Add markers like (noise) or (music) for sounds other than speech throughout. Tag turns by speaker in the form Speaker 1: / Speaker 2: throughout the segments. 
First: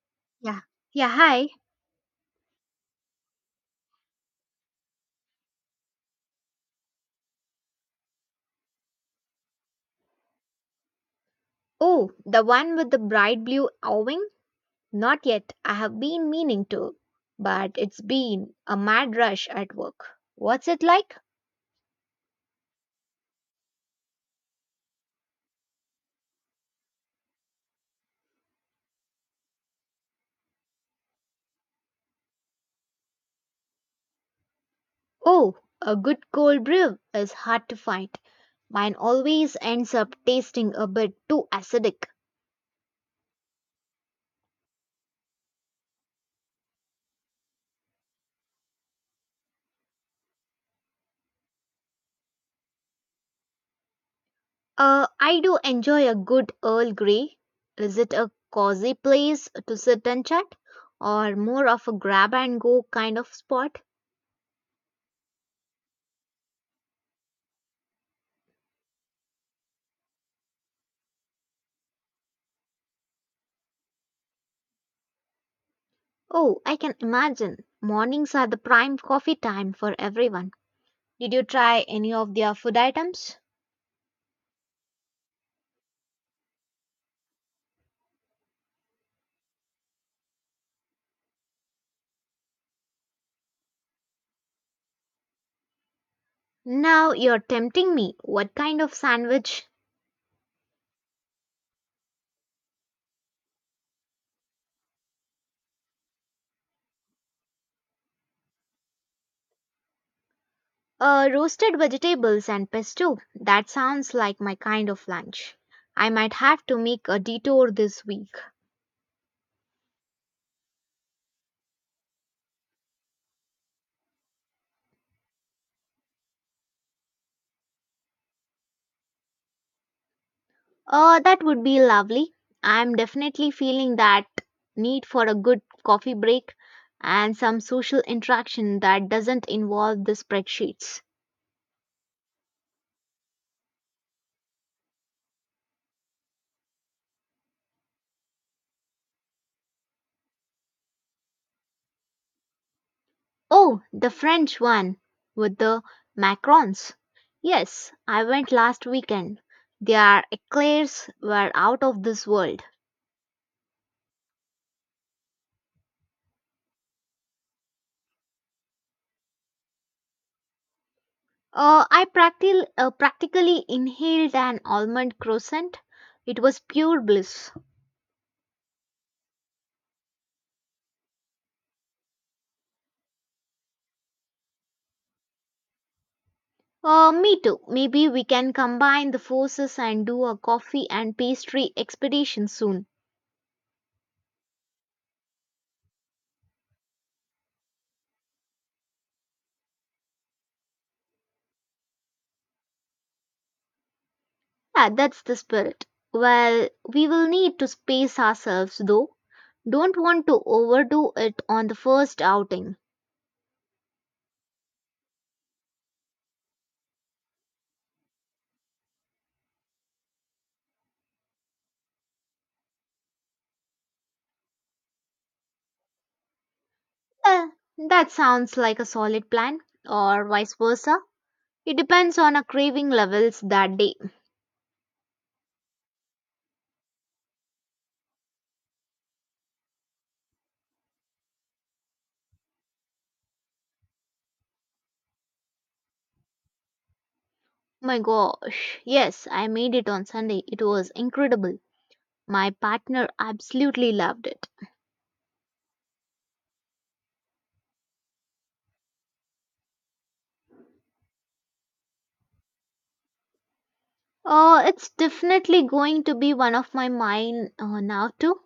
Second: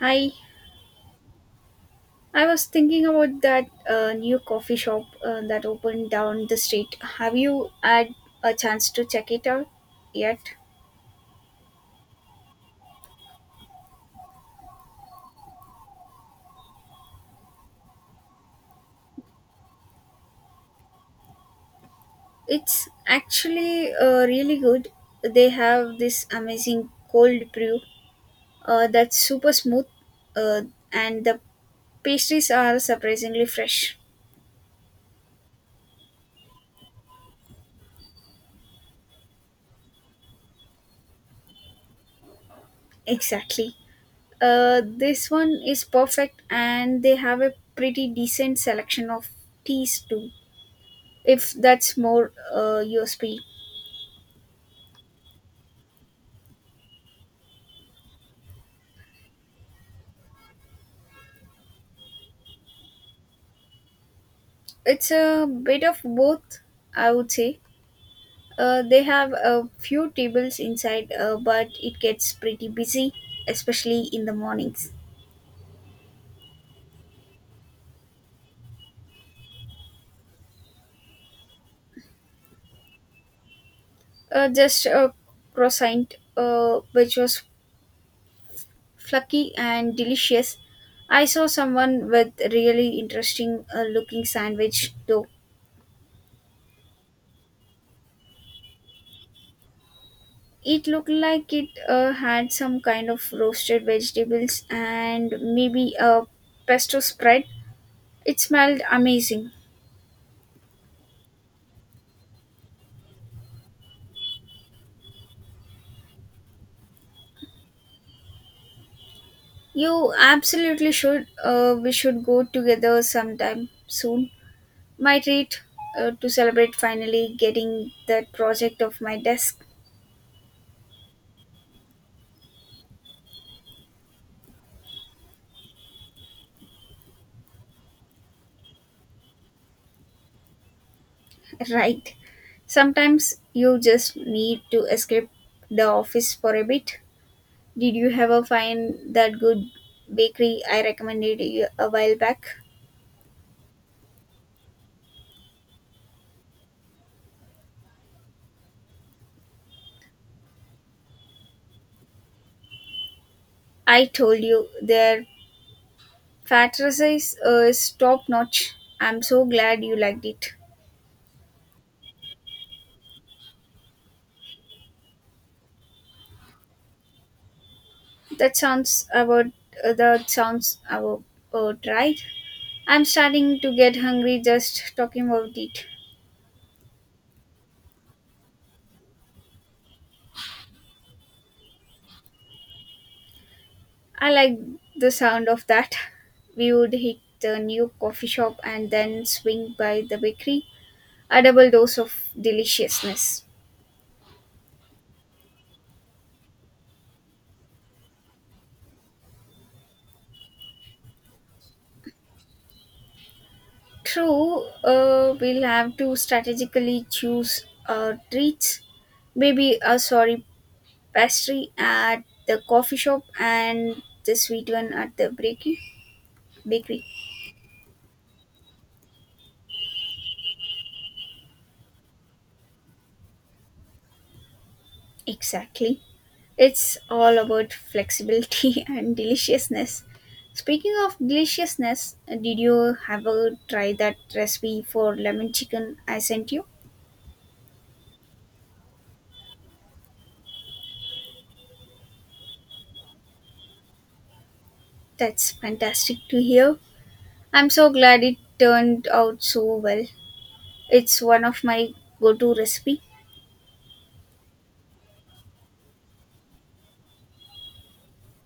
Speaker 1: Hi,
Speaker 2: Yeah. Yeah, hi.
Speaker 1: I was thinking about that new coffee shop that opened down the street. Have you had a chance to check it out yet?
Speaker 2: Oh, the one with the bright blue awning? Not yet. I have been meaning to, but it's been a mad rush at work. What's it like?
Speaker 1: It's actually really good. They have this amazing cold brew that's super smooth, uh, and the pastries are surprisingly fresh.
Speaker 2: Oh, a good cold brew is hard to find. Mine always ends up tasting a bit too acidic.
Speaker 1: (laughs) Exactly. This one is perfect, and they have a pretty decent selection of teas too, if that's more your speed.
Speaker 2: I do enjoy a good Earl Grey. Is it a cozy place to sit and chat, or more of a grab and go kind of spot?
Speaker 1: It's a bit of both, I would say. They have a few tables inside, but it gets pretty busy, especially in the mornings.
Speaker 2: Oh, I can imagine. Mornings are the prime coffee time for everyone. Did you try any of their food items?
Speaker 1: Just a croissant, which was fluffy and delicious. I saw someone with really interesting looking sandwich though.
Speaker 2: Now you're tempting me. What kind of sandwich?
Speaker 1: It looked like it had some kind of roasted vegetables and maybe a pesto spread. It smelled amazing.
Speaker 2: Roasted vegetables and pesto. That sounds like my kind of lunch. I might have to make a detour this week.
Speaker 1: You absolutely should. We should go together sometime soon. My treat to celebrate finally getting that project off my desk.
Speaker 2: That would be lovely. I'm definitely feeling that need for a good coffee break and some social interaction that doesn't involve the spreadsheets.
Speaker 1: (laughs) Right. Sometimes you just need to escape the office for a bit. Did you ever find that good bakery I recommended you a while back?
Speaker 2: Oh, the French one with the macarons. Yes, I went last weekend. Their eclairs were out of this world.
Speaker 1: I told you their fat size is top notch. I'm so glad you liked it.
Speaker 2: I practically inhaled an almond croissant. It was pure bliss.
Speaker 1: That sounds about that sounds about, right. I'm starting to get hungry just talking about it.
Speaker 2: Me too. Maybe we can combine the forces and do a coffee and pastry expedition soon.
Speaker 1: I like the sound of that. We would hit the new coffee shop and then swing by the bakery. A double dose of deliciousness.
Speaker 2: Yeah, that's the spirit. Well, we will need to space ourselves though. Don't want to overdo it on the first outing.
Speaker 1: True, we'll have to strategically choose our treats. Maybe a sorry pastry at the coffee shop and the sweet one at the bakery. Bakery,
Speaker 2: Eh, that sounds like a solid plan, or vice versa. It depends on our craving levels that day.
Speaker 1: exactly. It's all about flexibility (laughs) and deliciousness. Speaking of deliciousness, did you ever try that recipe for lemon chicken I sent you?
Speaker 2: My gosh, yes, I made it on Sunday. It was incredible. My partner absolutely loved it.
Speaker 1: That's fantastic to hear. I'm so glad it turned out so well. It's one of my go-to recipe.
Speaker 2: Oh, it's definitely going to be one of my mine now too.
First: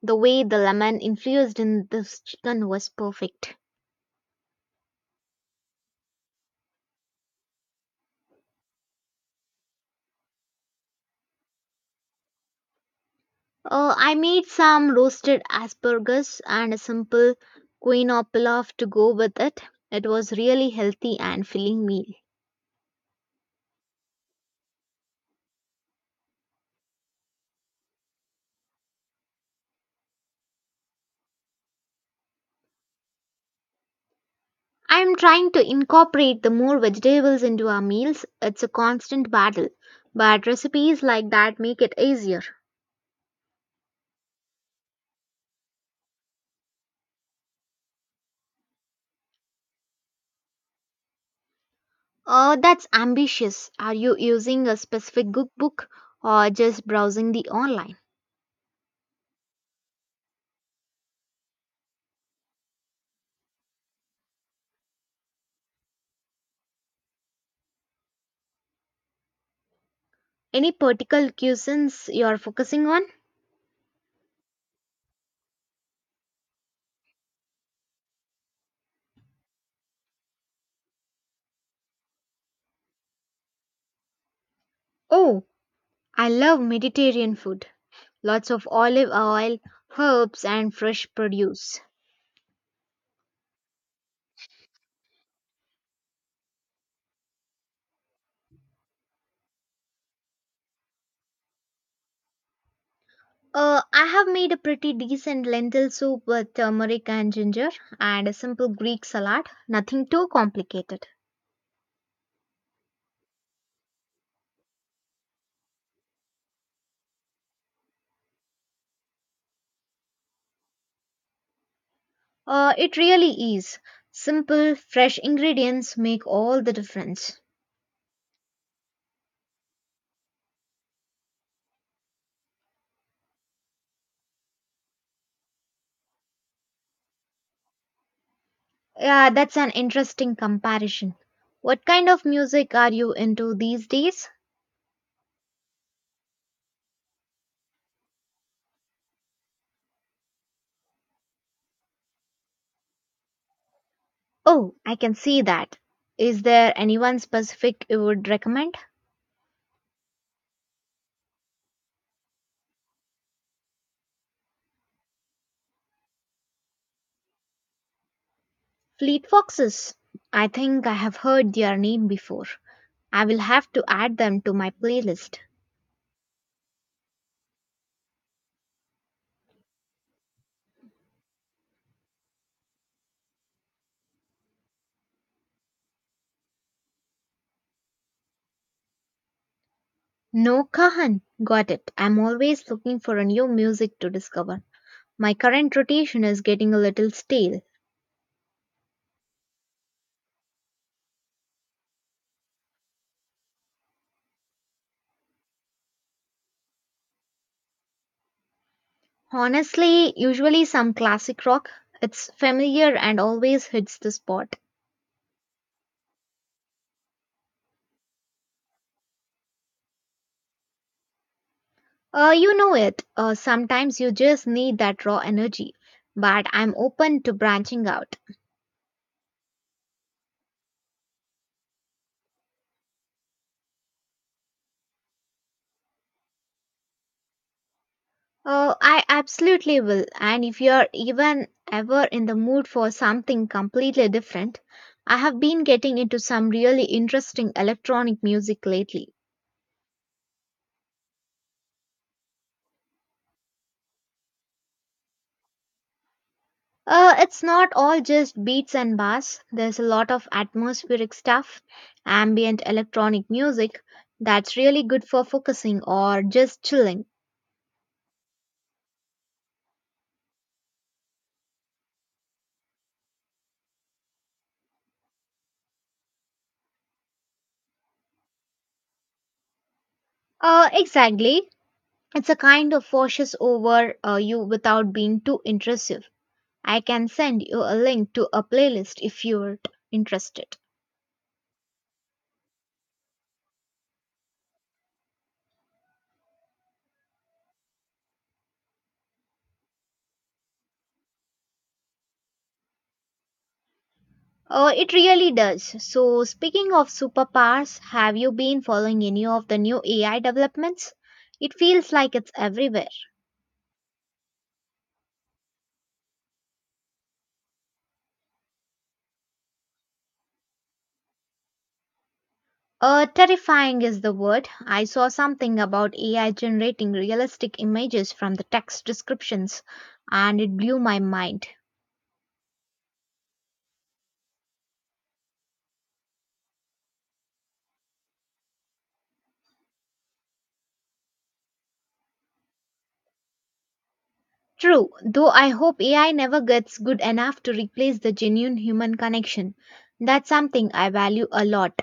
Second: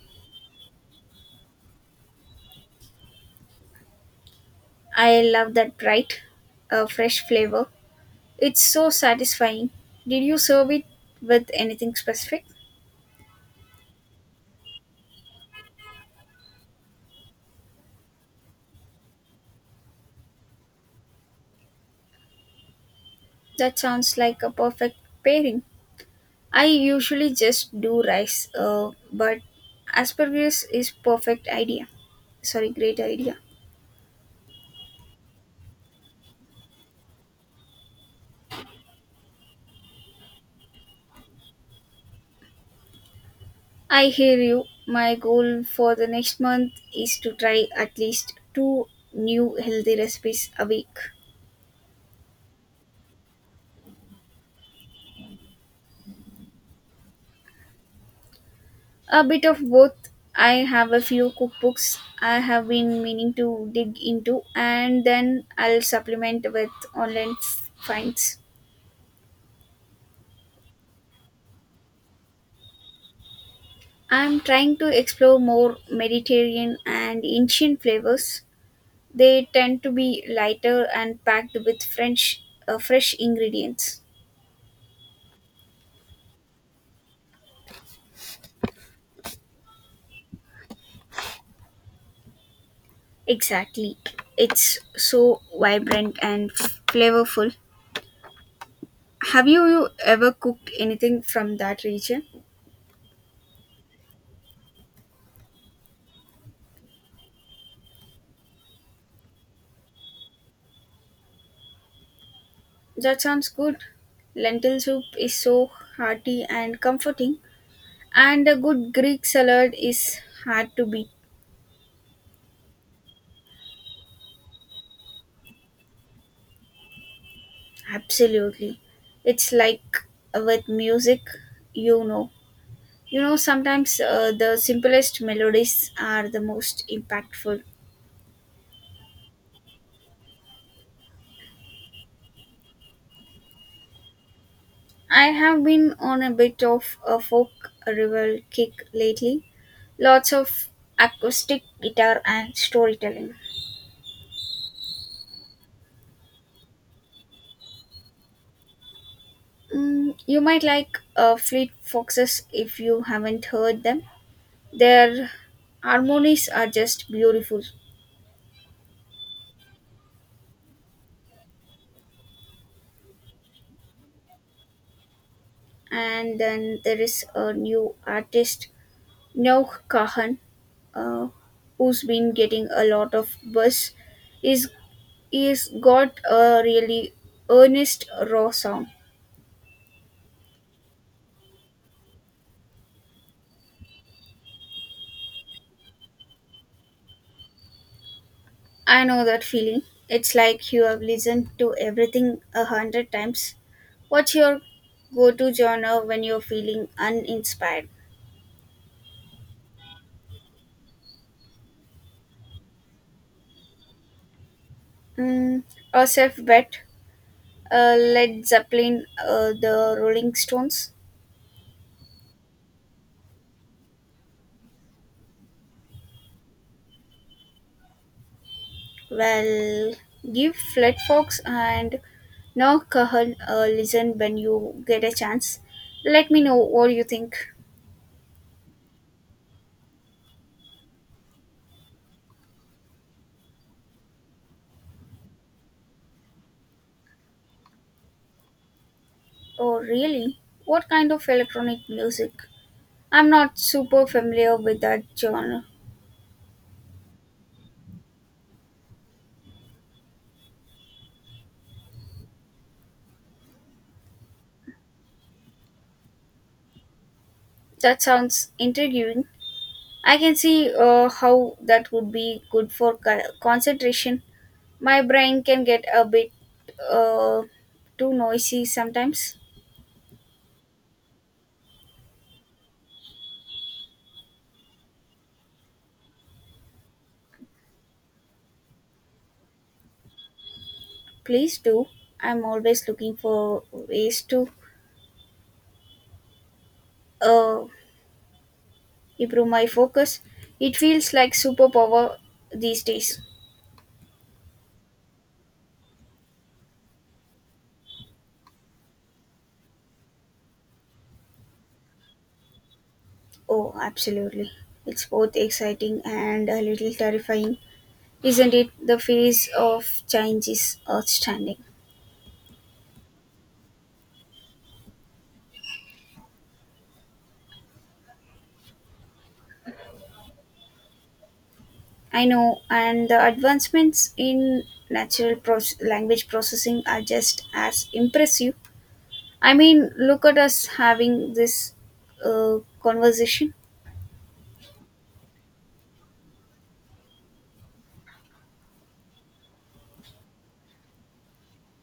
Speaker 2: The way the lemon infused in this chicken was perfect.
Speaker 1: I love that bright, fresh flavor. It's so satisfying. Did you serve it with anything specific?
Speaker 2: I made some roasted asparagus and a simple quinoa pilaf to go with it. It was really healthy and filling meal.
Speaker 1: That sounds like a perfect pairing. I usually just do rice, but asparagus is perfect idea. Sorry, great idea.
Speaker 2: I am trying to incorporate the more vegetables into our meals. It's a constant battle, but recipes like that make it easier.
Speaker 1: I hear you. My goal for the next month is to try at least two new healthy recipes a week.
Speaker 2: Oh, that's ambitious. Are you using a specific cookbook or just browsing the online?
Speaker 1: A bit of both. I have a few cookbooks I have been meaning to dig into, and then I'll supplement with finds.
Speaker 2: Any particular cuisines you're focusing on?
Speaker 1: I'm trying to explore more Mediterranean and Indian flavors. They tend to be lighter and packed with French fresh ingredients.
Speaker 2: Oh, I love Mediterranean food. Lots of olive oil, herbs, and fresh produce.
Speaker 1: Exactly. It's so vibrant and flavorful. You ever cooked anything from that region?
Speaker 2: I have made a pretty decent lentil soup with turmeric and ginger and a simple Greek salad, nothing too complicated.
Speaker 1: That sounds good. Lentil soup is so hearty and comforting, and a good Greek salad is hard to beat.
Speaker 2: It really is. Simple, fresh ingredients make all the difference.
Speaker 1: Absolutely. It's like with music, you know. You know, sometimes the simplest melodies are the most impactful.
Speaker 2: Yeah, that's an interesting comparison. What kind of music are you into these days?
Speaker 1: I have been on a bit of a folk revival kick lately. Lots of acoustic guitar and storytelling.
Speaker 2: Oh, I can see that. Is there anyone specific you would recommend?
Speaker 1: You might like Fleet Foxes if you haven't heard them. Their harmonies are just beautiful.
Speaker 2: Fleet Foxes. I think I have heard their name before. I will have to add them to my playlist.
Speaker 1: And then there is a new artist Noah Kahan, uh, who's been getting a lot of buzz, is is got a really earnest raw sound.
Speaker 2: No Kahan. Got it. I'm always looking for a new music to discover. My current rotation is getting a little stale.
Speaker 1: I know that feeling. It's like you have listened to everything a hundred times. What's your go-to genre when you're feeling uninspired?
Speaker 2: Honestly, usually some classic rock. It's familiar and always hits the spot.
Speaker 1: Mm, a safe bet, Led Zeppelin, the Rolling Stones.
Speaker 2: You know it. Sometimes you just need that raw energy. But I'm open to branching out.
Speaker 1: Well, give Flat Fox and No Cahill a listen when you get a chance. Let me know what you think.
Speaker 2: Oh, I absolutely will. And if you're even ever in the mood for something completely different, I have been getting into some really interesting electronic music lately.
Speaker 1: Oh, really? What kind of electronic music? I'm not super familiar with that genre.
Speaker 2: It's not all just beats and bass. There's a lot of atmospheric stuff, ambient electronic music that's really good for focusing or just chilling.
Speaker 1: That sounds intriguing. I can see how that would be good for concentration. My brain can get a bit uh, too noisy sometimes.
Speaker 2: Exactly. It's a kind of washes over you without being too intrusive. I can send you a link to a playlist if you're interested.
Speaker 1: Please do. I'm always looking for ways to uh, improve my focus. It feels like superpower these days.
Speaker 2: Oh, it really does. So, speaking of superpowers, have you been following any of the new AI developments? It feels like it's everywhere.
Speaker 1: Oh, absolutely. It's both exciting and a little terrifying, isn't it? The phase of change is outstanding.
Speaker 2: Terrifying is the word. I saw something about AI generating realistic images from the text descriptions, and it blew my mind.
Speaker 1: I know, and the advancements in language processing are just as impressive. I mean, look at us having this conversation.
Speaker 2: True, though I hope AI never gets good enough to replace the genuine human connection. That's something I value a lot.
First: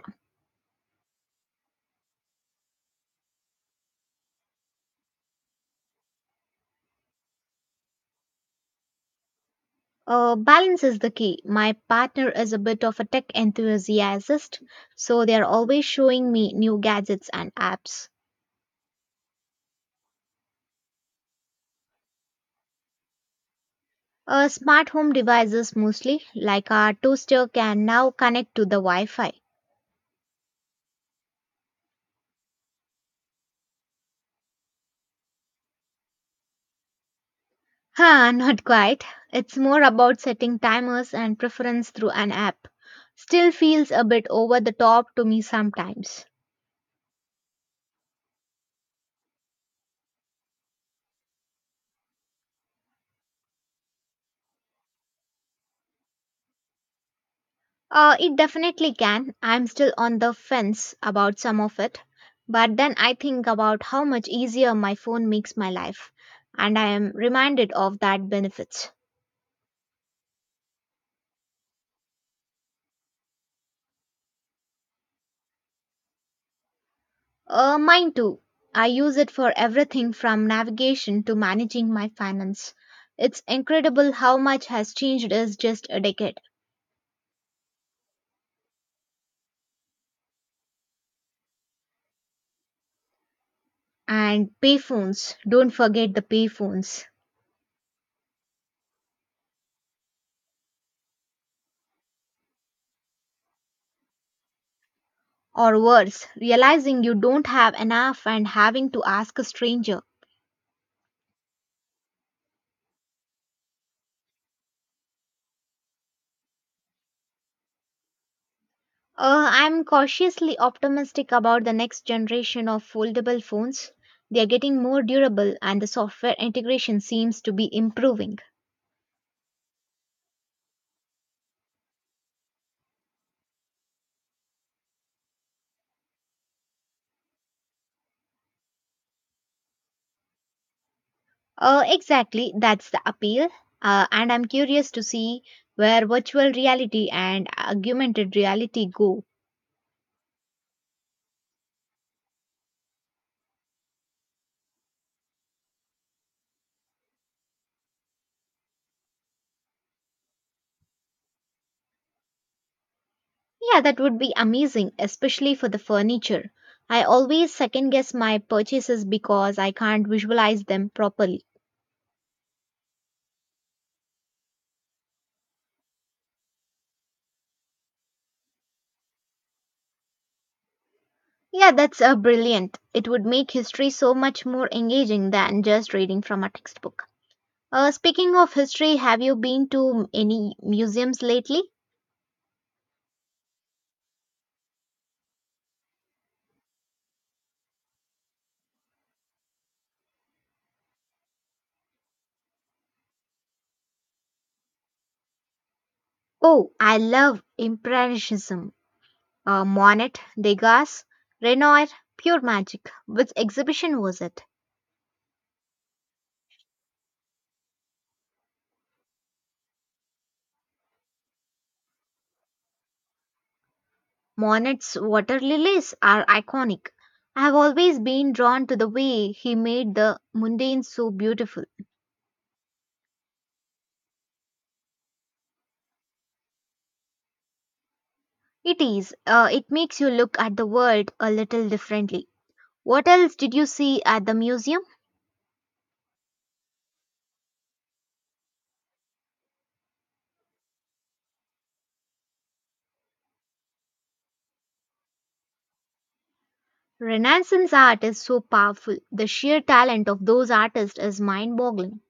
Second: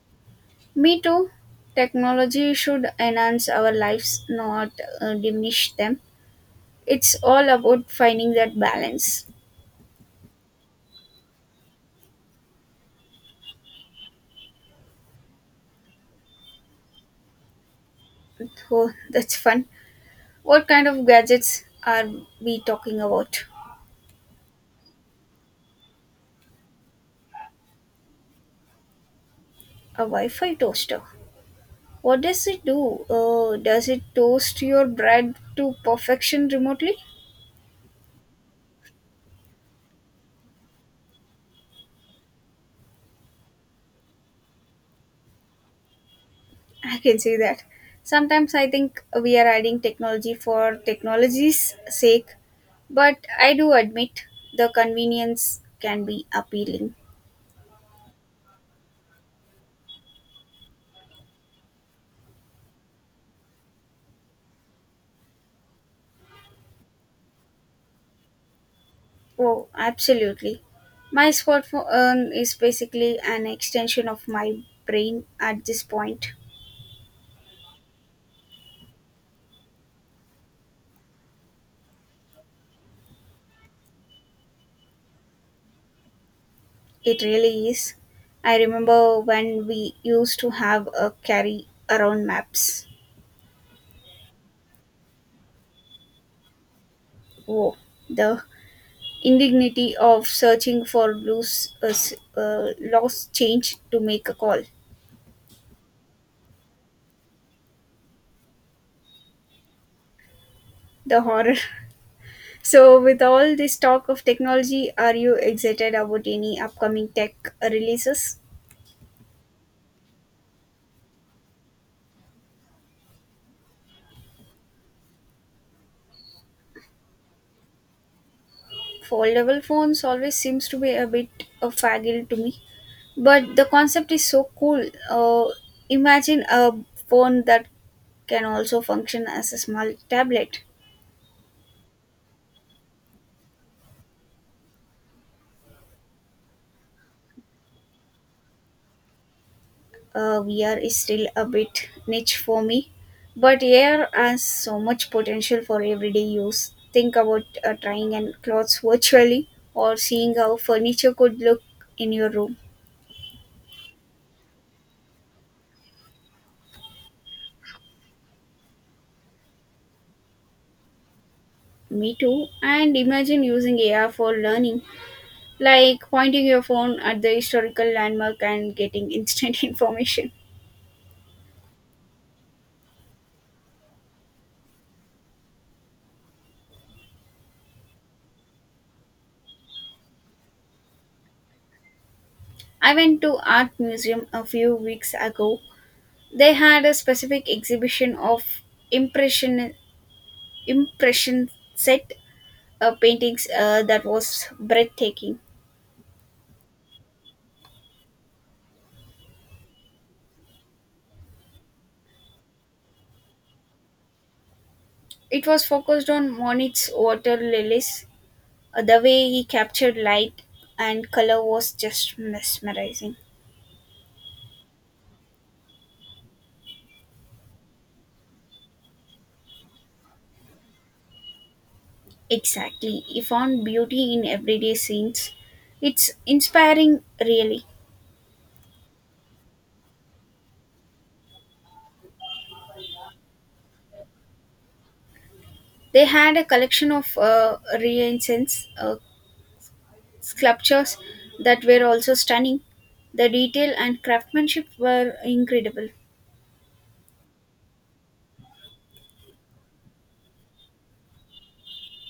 Speaker 1: Me too. Technology should enhance our lives, not diminish them. It's all about finding that balance.
Speaker 2: Balance is the key. My partner is a bit of a tech enthusiast, so they are always showing me new gadgets and apps.
Speaker 1: Oh, that's fun. What kind of gadgets are we talking about?
Speaker 2: Smart home devices mostly, like our toaster, can now connect to the Wi Fi.
Speaker 1: A Wi Fi toaster. What does it do? Does it toast your bread to perfection remotely?
Speaker 2: Huh, (laughs) not quite. It's more about setting timers and preference through an app. Still feels a bit over the top to me sometimes.
Speaker 1: I can see that. Sometimes I think we are adding technology for technology's sake, but I do admit the convenience can be appealing.
Speaker 2: It definitely can. I'm still on the fence about some of it. But then I think about how much easier my phone makes my life, and I am reminded of that benefits.
Speaker 1: Oh, absolutely. My smartphone is basically an extension of my brain at this point.
Speaker 2: Mine too. I use it for everything from navigation to managing my finance. It's incredible how much has changed in just a decade.
Speaker 1: It really is. I remember when we used to have a carry around maps.
Speaker 2: And payphones, don't forget the payphones.
Speaker 1: Oh, the indignity of searching for loose, lost change to make a call.
Speaker 2: Or worse, realizing you don't have enough and having to ask a stranger.
Speaker 1: The horror. (laughs) So, with all this talk of technology, are you excited about any upcoming tech releases?
Speaker 2: I'm cautiously optimistic about the next generation of foldable phones. They're getting more durable and the software integration seems to be improving.
Speaker 1: Foldable phones always seems to be a bit a faggle to me, but the concept is so cool. Uh, Imagine a phone that can also function as a small tablet.
Speaker 2: Exactly, that's the appeal. And I'm curious to see where virtual reality and augmented reality go.
Speaker 1: VR is still a bit niche for me, but AR has so much potential for everyday use. Think about trying and clothes virtually or seeing how furniture could look in your room.
Speaker 2: Yeah, that would be amazing, especially for the furniture. I always second guess my purchases because I can't visualize them properly.
Speaker 1: Me too. And imagine using AR for learning like pointing your phone at the historical landmark and getting instant (laughs) information.
Speaker 2: Yeah, that's brilliant. It would make history so much more engaging than just reading from a textbook. Speaking of history, have you been to any museums lately?
Speaker 1: I went to art museum a few weeks ago. They had a specific exhibition of impression impression set paintings that was breathtaking.
Speaker 2: Oh, I love Impressionism. Monet, Degas, Renoir, pure magic. Which exhibition was it?
Speaker 1: It was focused on Monet's water lilies. The way he captured light and color was just mesmerizing.
Speaker 2: Monet's water lilies are iconic. I have always been drawn to the way he made the mundane so beautiful.
Speaker 1: Exactly, he found beauty in everyday scenes. It's inspiring, really.
Speaker 2: It is, it makes you look at the world a little differently. What else did you see at the museum?
Speaker 1: They had a collection of Renaissance sculptures that were also stunning. The detail and craftsmanship were incredible.
Speaker 2: Renaissance art is so powerful. The sheer talent of those artists is mind boggling.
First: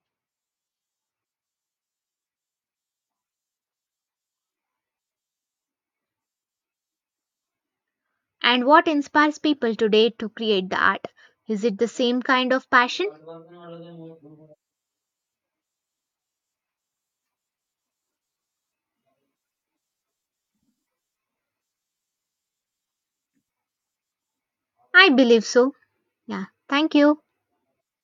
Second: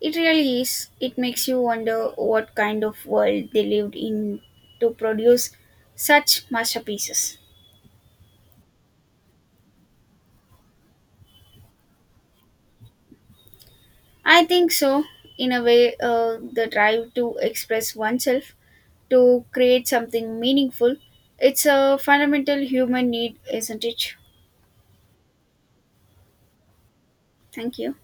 Speaker 1: It really is. It makes you wonder what kind of world they lived in to produce such masterpieces.
Speaker 2: And what inspires people today to create the art? Is it the same kind of passion?
Speaker 1: I think so. In a way, the drive to express oneself, to create something meaningful, it's a fundamental human need, isn't it?
Speaker 2: I believe so. Yeah, thank you.
Speaker 1: Thank you.